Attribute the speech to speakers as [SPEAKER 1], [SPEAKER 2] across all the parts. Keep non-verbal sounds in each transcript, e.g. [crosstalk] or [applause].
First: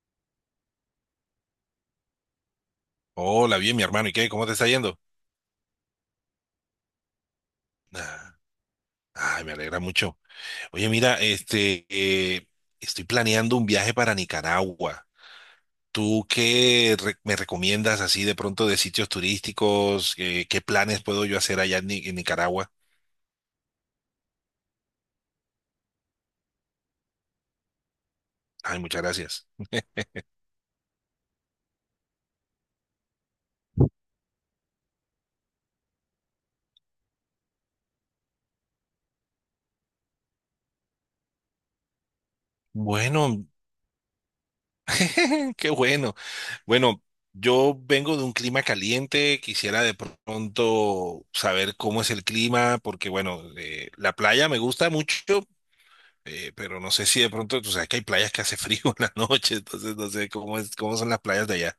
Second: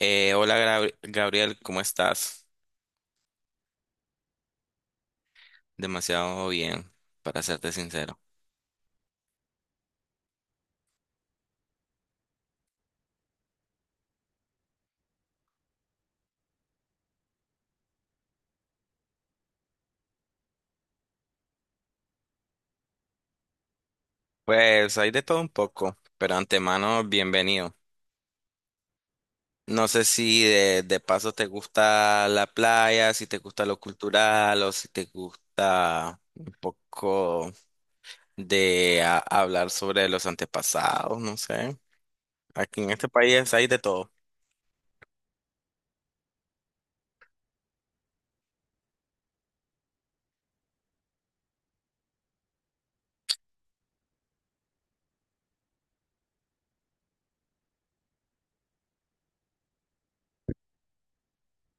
[SPEAKER 1] Hola Gabriel, ¿cómo estás?
[SPEAKER 2] Hola, bien, mi hermano. ¿Y qué? ¿Cómo te está yendo?
[SPEAKER 1] Demasiado bien, para serte sincero.
[SPEAKER 2] Ah, ay, me alegra mucho. Oye, mira, este, estoy planeando un viaje para Nicaragua. ¿Tú qué me recomiendas así de pronto de sitios turísticos? ¿qué planes puedo yo hacer allá en, en Nicaragua?
[SPEAKER 1] Pues hay de todo un poco, pero antemano, bienvenido.
[SPEAKER 2] Ay, muchas gracias.
[SPEAKER 1] No sé si de paso te gusta la playa, si te gusta lo cultural o si te gusta un poco hablar sobre los antepasados, no sé. Aquí en este
[SPEAKER 2] Bueno,
[SPEAKER 1] país hay de todo.
[SPEAKER 2] [laughs] qué bueno. Bueno, yo vengo de un clima caliente, quisiera de pronto saber cómo es el clima, porque bueno, la playa me gusta mucho. Pero no sé si de pronto, tú sabes que hay playas que hace [laughs] frío en la noche, entonces no sé cómo es, cómo son las playas de allá.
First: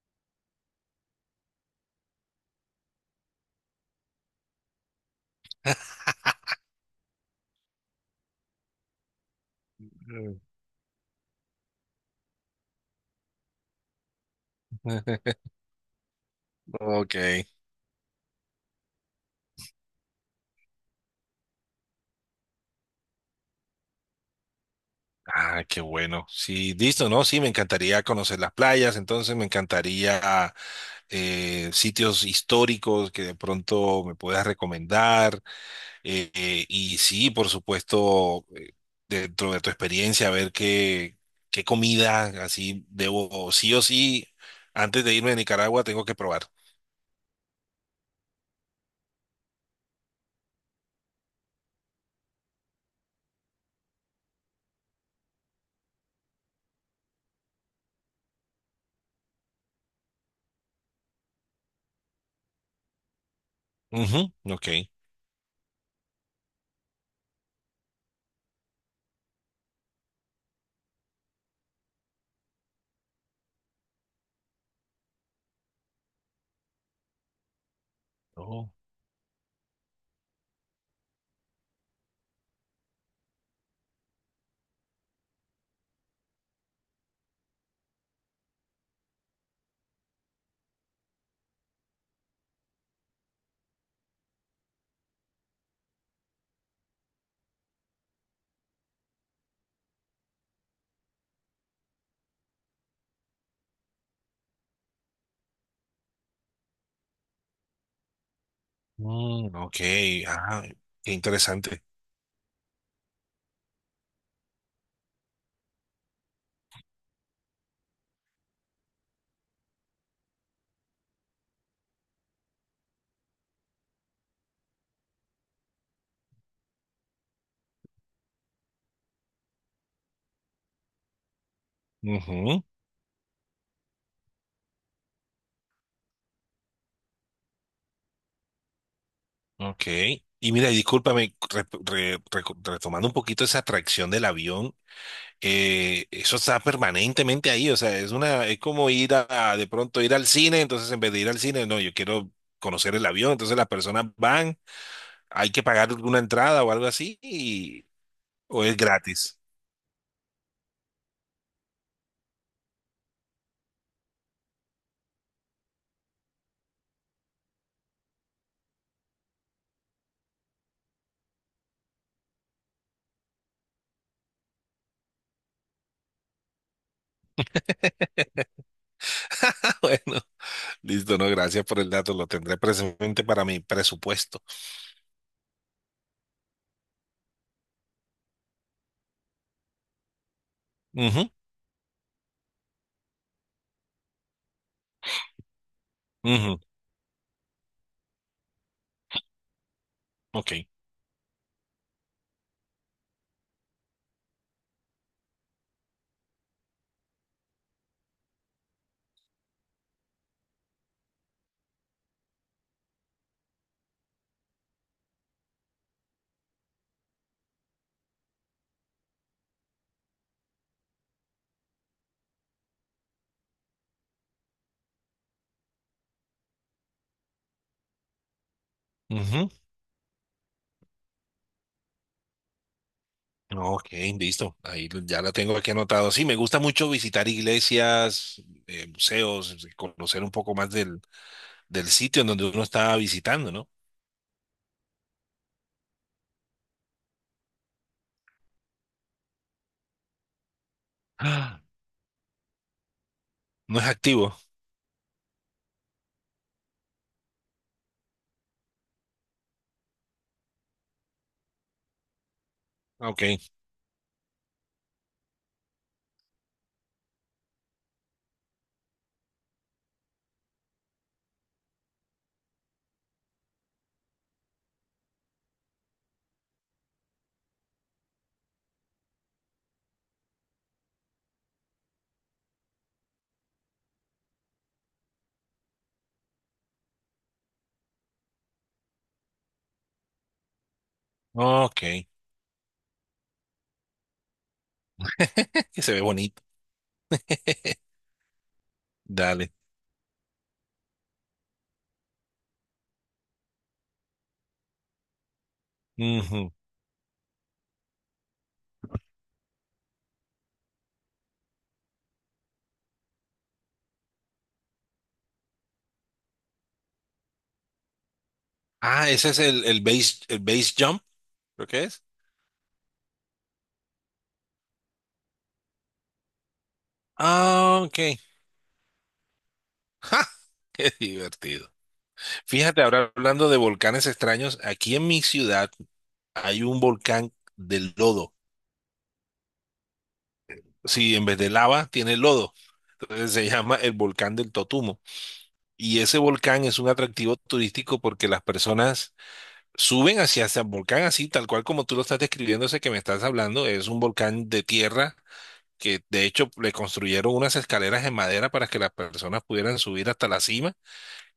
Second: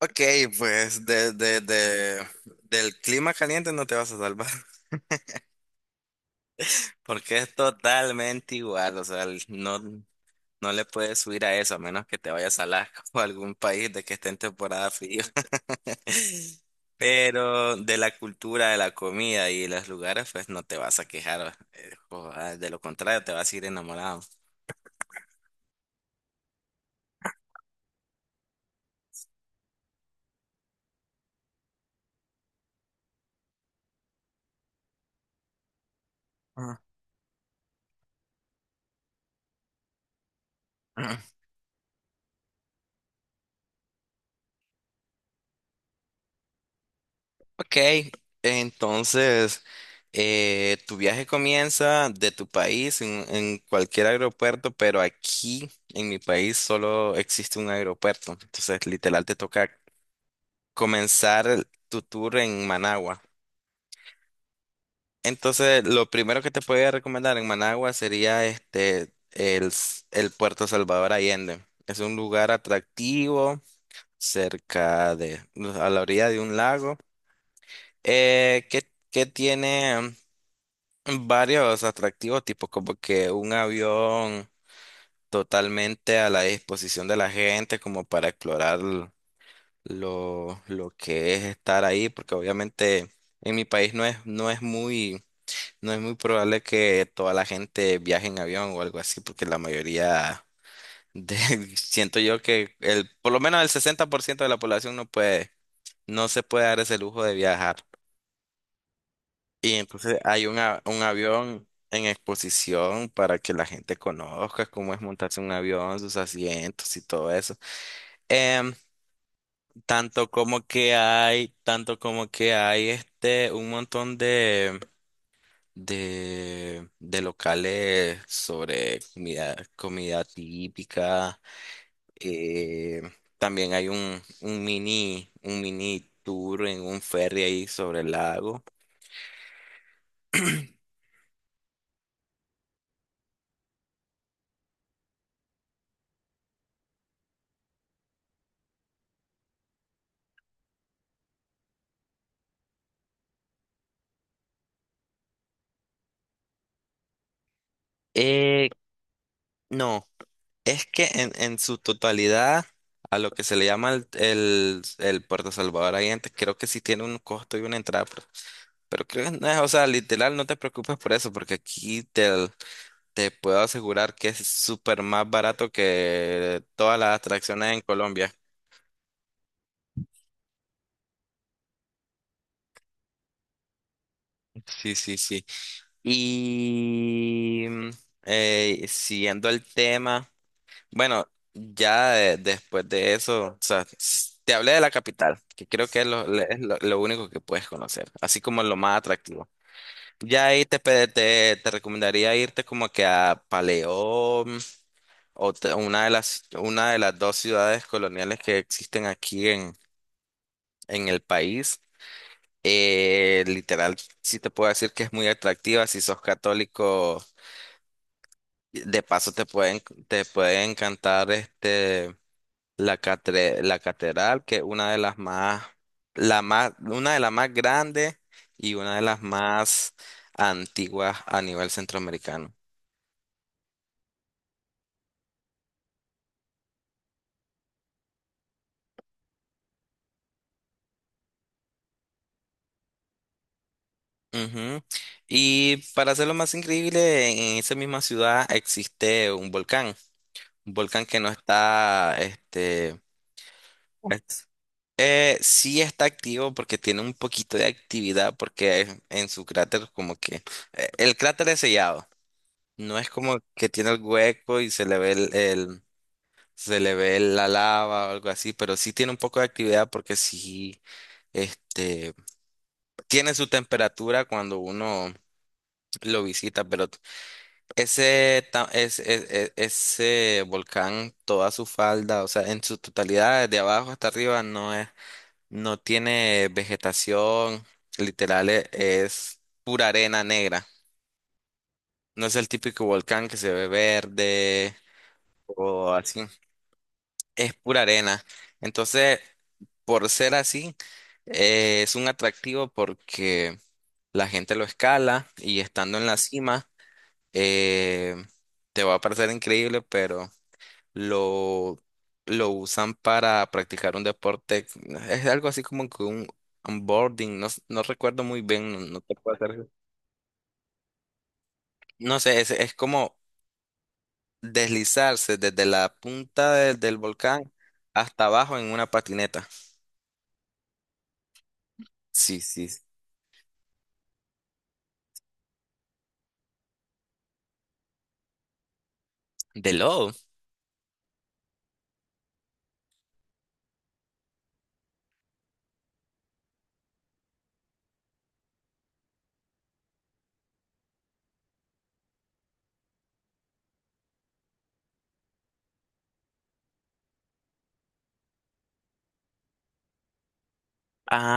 [SPEAKER 1] Ok, pues del clima caliente no te vas a salvar. Porque es totalmente igual, o sea, no,
[SPEAKER 2] Mm.
[SPEAKER 1] no le puedes subir a eso, a menos que te vayas a Alaska [laughs] o a algún país de que esté en temporada frío.
[SPEAKER 2] [laughs]
[SPEAKER 1] [laughs]
[SPEAKER 2] Ok.
[SPEAKER 1] Pero de la cultura, de la comida y los lugares, pues no te vas a quejar, de lo contrario, te vas a ir enamorado.
[SPEAKER 2] Ah, qué bueno. Sí, listo, ¿no? Sí, me encantaría conocer las playas, entonces me encantaría sitios históricos que de pronto me puedas recomendar. Y sí, por supuesto, dentro de tu experiencia, ver qué,
[SPEAKER 1] Ah.
[SPEAKER 2] qué comida así debo, sí o sí, antes de irme a Nicaragua, tengo que probar.
[SPEAKER 1] Ok, entonces tu viaje comienza de tu país en cualquier aeropuerto, pero aquí en mi país solo existe un aeropuerto. Entonces, literal, te toca comenzar tu tour en Managua.
[SPEAKER 2] Ujú, ok.
[SPEAKER 1] Entonces, lo primero que te podría recomendar en Managua sería el Puerto Salvador Allende. Es un lugar atractivo cerca de, a la orilla de un lago,
[SPEAKER 2] Oh,
[SPEAKER 1] que tiene varios atractivos, tipo como que un avión totalmente a la disposición de la gente, como para explorar lo que es estar ahí, porque obviamente en mi país no es muy probable que toda la gente viaje en avión o algo así, porque la mayoría de, [laughs] siento yo que por lo menos el 60% de la población no se puede dar ese lujo de viajar.
[SPEAKER 2] mm,
[SPEAKER 1] Y
[SPEAKER 2] ok,
[SPEAKER 1] entonces hay
[SPEAKER 2] ah,
[SPEAKER 1] un
[SPEAKER 2] qué
[SPEAKER 1] avión
[SPEAKER 2] interesante.
[SPEAKER 1] en exposición para que la gente conozca cómo es montarse un avión, sus asientos y todo eso. Em, tanto como que hay un montón de locales sobre comida típica.
[SPEAKER 2] Ujú,
[SPEAKER 1] Eh, también hay un mini tour en un ferry ahí sobre el lago.
[SPEAKER 2] ok. Y mira, y discúlpame, retomando un poquito esa atracción del avión, eso está permanentemente ahí, o sea, es una, es como ir a de pronto ir al cine, entonces en vez de ir al cine, no, yo quiero conocer el avión, entonces las personas van, hay que pagar alguna entrada o algo así, o
[SPEAKER 1] Eh,
[SPEAKER 2] es gratis.
[SPEAKER 1] no. Es que en su totalidad, a lo que se le llama el Puerto Salvador ahí antes, creo que sí tiene un costo y una entrada, pero creo que no es, o sea, literal, no te preocupes por eso, porque aquí te puedo asegurar que es súper más barato que todas las atracciones en
[SPEAKER 2] [laughs]
[SPEAKER 1] Colombia.
[SPEAKER 2] Bueno, listo, no, gracias por el dato, lo tendré presente para mi presupuesto.
[SPEAKER 1] Sí, sí, sí. Y siguiendo el tema. Bueno, ya después de eso, o sea, te hablé de la capital, que creo que es
[SPEAKER 2] Ujú,
[SPEAKER 1] es
[SPEAKER 2] ujú,
[SPEAKER 1] lo único que puedes conocer, así como lo más atractivo. Ya
[SPEAKER 2] ok.
[SPEAKER 1] ahí te recomendaría irte como que a Paleón una de las dos ciudades coloniales que existen aquí en el país. Literal, sí te puedo decir que es muy atractiva si sos católico. De paso te puede encantar. La catedral, que es una de las más grandes y una de las
[SPEAKER 2] Ujú.
[SPEAKER 1] más antiguas a nivel centroamericano.
[SPEAKER 2] Ok, listo. Ahí ya la tengo aquí anotado. Sí, me gusta mucho visitar iglesias, museos, conocer un poco más del, del sitio en donde uno está visitando, ¿no?
[SPEAKER 1] Ujú. Y para hacerlo más increíble, en esa misma ciudad existe un volcán, que no
[SPEAKER 2] Ah,
[SPEAKER 1] está,
[SPEAKER 2] no es activo.
[SPEAKER 1] es- sí está activo porque tiene un poquito de actividad porque en su cráter como que el cráter es sellado, no es
[SPEAKER 2] Ok,
[SPEAKER 1] como que tiene el hueco y se le ve el, se le ve la lava o algo así, pero sí tiene un poco de actividad porque sí, este, tiene su temperatura cuando uno lo visita, pero ese, ta- es- ese volcán, toda su falda, o sea, en su totalidad, de abajo hasta arriba, no tiene vegetación, literal es pura arena negra.
[SPEAKER 2] ok.
[SPEAKER 1] No es el típico volcán que se ve verde
[SPEAKER 2] [laughs] Que
[SPEAKER 1] o
[SPEAKER 2] se ve
[SPEAKER 1] así.
[SPEAKER 2] bonito.
[SPEAKER 1] Es pura
[SPEAKER 2] [laughs]
[SPEAKER 1] arena. Entonces,
[SPEAKER 2] Dale.
[SPEAKER 1] por ser así, es un atractivo porque la gente lo escala y estando en la
[SPEAKER 2] Ujú.
[SPEAKER 1] cima, eh, te va a parecer increíble, pero lo, lo usan para practicar un deporte. Es algo así como que un onboarding, no recuerdo muy bien, no, no
[SPEAKER 2] Ah,
[SPEAKER 1] te
[SPEAKER 2] ese
[SPEAKER 1] puedo
[SPEAKER 2] es
[SPEAKER 1] hacer.
[SPEAKER 2] el base jump, ¿lo que es?
[SPEAKER 1] No sé, es como deslizarse desde la punta del volcán
[SPEAKER 2] Ah, ok.
[SPEAKER 1] hasta
[SPEAKER 2] [laughs]
[SPEAKER 1] abajo en una patineta.
[SPEAKER 2] ¡Ja! Qué divertido.
[SPEAKER 1] Sí, sí.
[SPEAKER 2] Fíjate, ahora hablando de volcanes extraños, aquí en mi ciudad hay un volcán de lodo.
[SPEAKER 1] De lodo.
[SPEAKER 2] Sí, en vez de lava tiene lodo. Entonces se llama el volcán del Totumo. Y ese volcán es un atractivo turístico porque las personas suben hacia ese volcán así, tal cual como tú lo estás describiendo, ese que me estás hablando. Es un volcán de tierra que de hecho le construyeron unas escaleras en madera para que las personas pudieran subir hasta la cima.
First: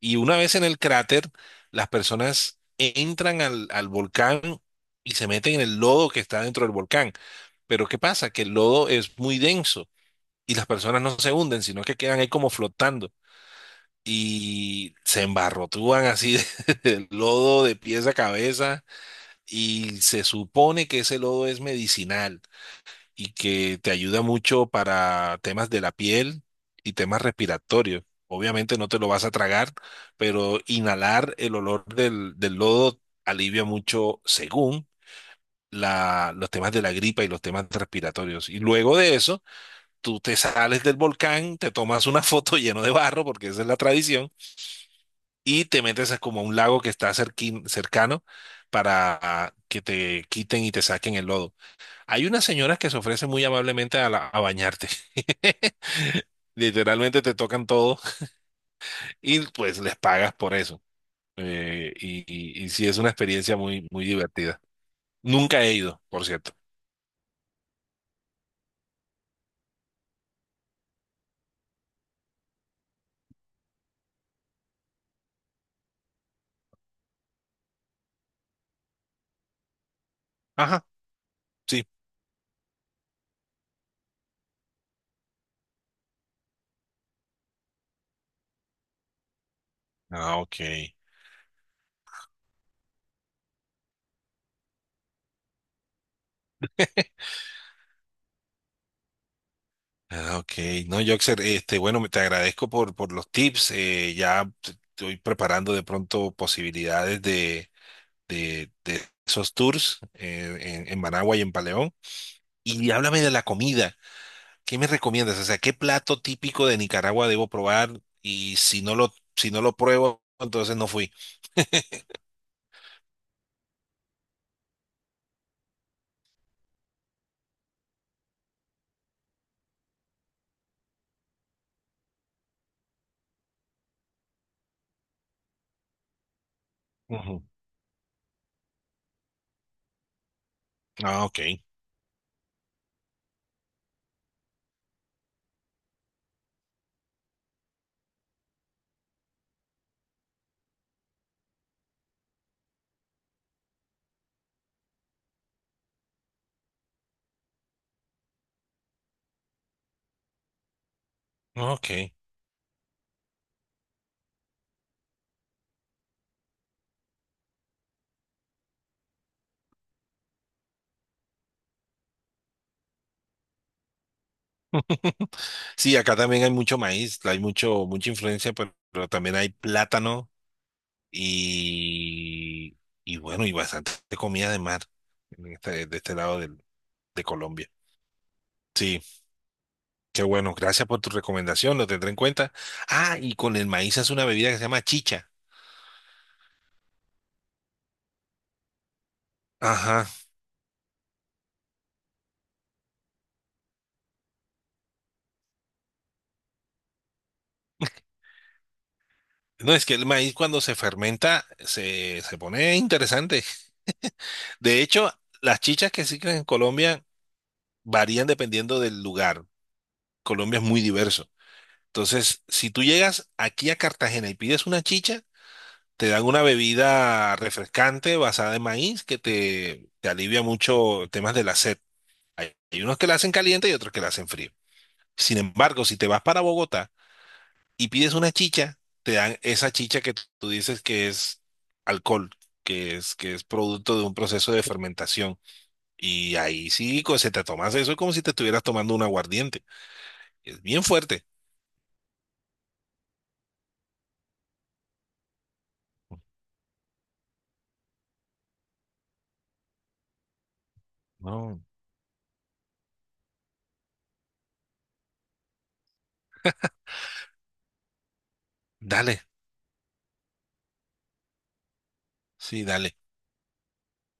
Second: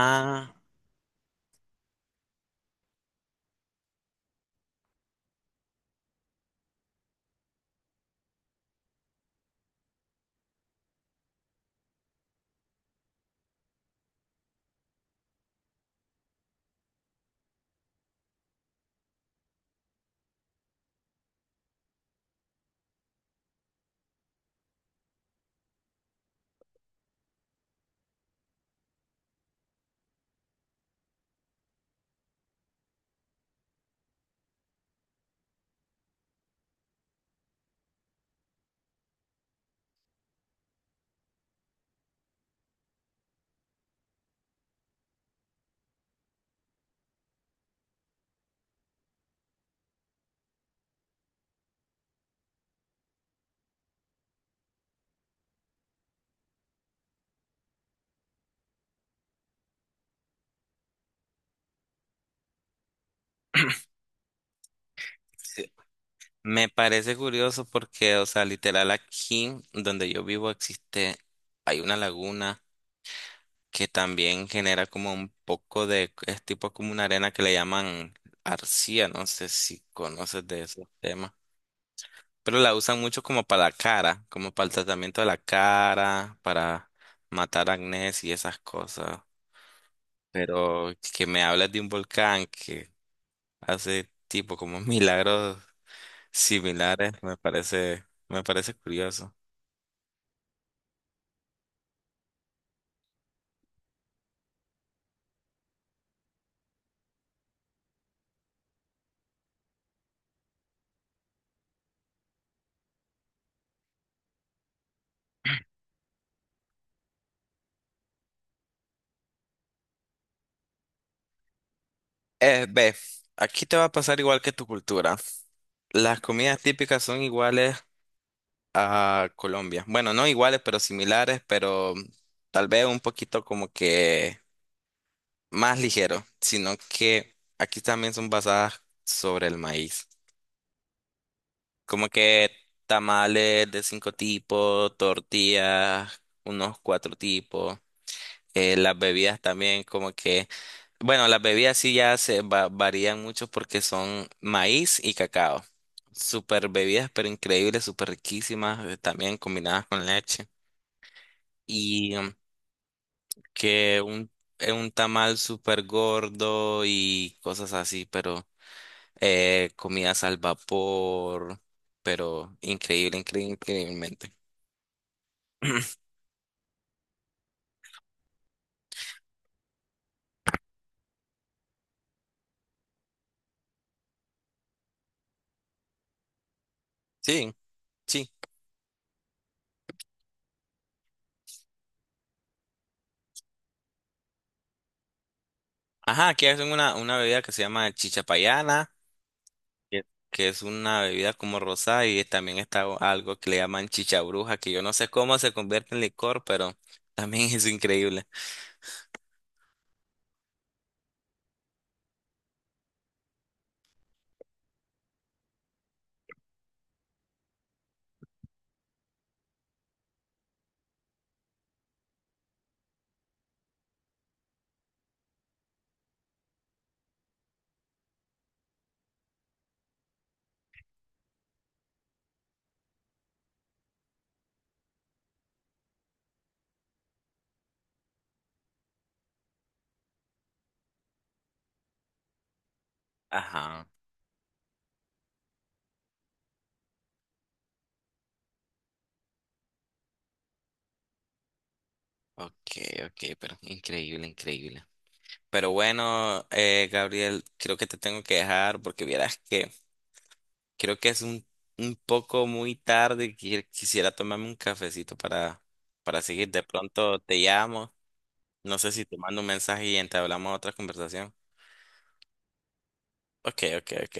[SPEAKER 2] Y una vez en el cráter, las personas entran al, al volcán y se meten en el lodo que está dentro del volcán. Pero ¿qué pasa? Que el lodo es muy denso y las personas no se hunden, sino que quedan ahí como flotando. Y se embarrotúan así [laughs] del lodo de pies a cabeza y se supone que ese lodo es medicinal y que te ayuda mucho para temas de la piel y temas respiratorios. Obviamente no te lo vas a tragar, pero inhalar el olor del, del lodo alivia mucho según la, los temas de la gripa y los temas respiratorios. Y luego de eso tú te sales del volcán, te tomas una [laughs] foto lleno de barro, porque esa es la tradición, y te metes a como a un lago que está cercano para que te quiten y te saquen el lodo. Hay unas señoras que se ofrecen muy amablemente a, a bañarte. [laughs] Literalmente te tocan todo y pues les pagas por eso. Y sí, es una experiencia muy, muy divertida. Nunca
[SPEAKER 1] sí,
[SPEAKER 2] he ido, por cierto.
[SPEAKER 1] me parece curioso porque, o sea, literal aquí donde yo vivo hay una laguna que también genera como un poco es tipo como una arena que le llaman arcilla, no sé si conoces de
[SPEAKER 2] Ajá,
[SPEAKER 1] esos temas,
[SPEAKER 2] sí.
[SPEAKER 1] pero la usan mucho como para la cara, como para el tratamiento de la cara, para matar acné y esas cosas,
[SPEAKER 2] Ah, ok.
[SPEAKER 1] pero que me hables de un volcán que hace tipo como milagros similares, me parece curioso.
[SPEAKER 2] Ah, ok. No, Joxer, este, bueno, te agradezco por los tips. Ya estoy preparando de pronto posibilidades de esos tours en Managua y en Paleón. Y háblame de la comida. ¿Qué me recomiendas? O sea, ¿qué plato típico de Nicaragua debo probar? Y si no lo, si no lo pruebo, entonces no fui.
[SPEAKER 1] Ve, aquí te va a pasar igual que tu cultura. Las comidas típicas son iguales a Colombia. Bueno, no iguales, pero similares, pero tal vez un poquito como que más ligero, sino que
[SPEAKER 2] Ujú.
[SPEAKER 1] aquí también son basadas sobre el maíz.
[SPEAKER 2] Ah, ok.
[SPEAKER 1] Como que tamales de 5 tipos, tortillas, unos 4 tipos. Las bebidas también como que Bueno, las bebidas sí ya varían mucho porque son maíz y cacao. Super bebidas, pero increíbles, súper riquísimas, también combinadas con leche.
[SPEAKER 2] Ah, ok.
[SPEAKER 1] Y que un, un tamal súper gordo y cosas así, pero comidas al vapor, pero increíble, increíble, increíblemente.
[SPEAKER 2] Sí,
[SPEAKER 1] [clears throat]
[SPEAKER 2] acá también hay mucho maíz, hay mucho, mucha influencia, pero también hay plátano. Y, y bueno, y bastante comida de mar en de este lado de
[SPEAKER 1] Sí,
[SPEAKER 2] Colombia.
[SPEAKER 1] sí.
[SPEAKER 2] Sí, qué bueno. Gracias por tu recomendación, lo tendré en cuenta. Ah, y con el maíz hace una bebida que se llama chicha.
[SPEAKER 1] Ajá, aquí hacen una bebida que se llama chichapayana que
[SPEAKER 2] Ajá.
[SPEAKER 1] que es una bebida como rosada y también está algo que le llaman chicha bruja, que yo no sé cómo se convierte en licor, pero también [laughs] es increíble.
[SPEAKER 2] No, es que el maíz cuando se fermenta se, se pone interesante. De hecho, las chichas que existen en Colombia varían dependiendo del lugar. Colombia es muy diverso. Entonces, si tú llegas aquí a Cartagena y pides una chicha, te dan una bebida refrescante basada en maíz que te alivia mucho temas de la sed. Hay unos que la hacen caliente y otros que la hacen frío. Sin embargo, si te vas para Bogotá y pides una chicha, te dan esa chicha que tú dices que es alcohol, que es
[SPEAKER 1] Ajá,
[SPEAKER 2] producto de un proceso de fermentación. Y ahí sí, se te tomas eso como si te estuvieras tomando un aguardiente. Es bien fuerte.
[SPEAKER 1] ok, ok, pero increíble, increíble. Pero bueno, Gabriel, creo que te tengo que dejar porque vieras que creo que es
[SPEAKER 2] No.
[SPEAKER 1] un poco muy tarde y quisiera tomarme un cafecito para seguir. De pronto te llamo, no sé si te
[SPEAKER 2] Dale,
[SPEAKER 1] mando un mensaje y entablamos otra conversación.
[SPEAKER 2] sí, dale.
[SPEAKER 1] Ok, ok, ok.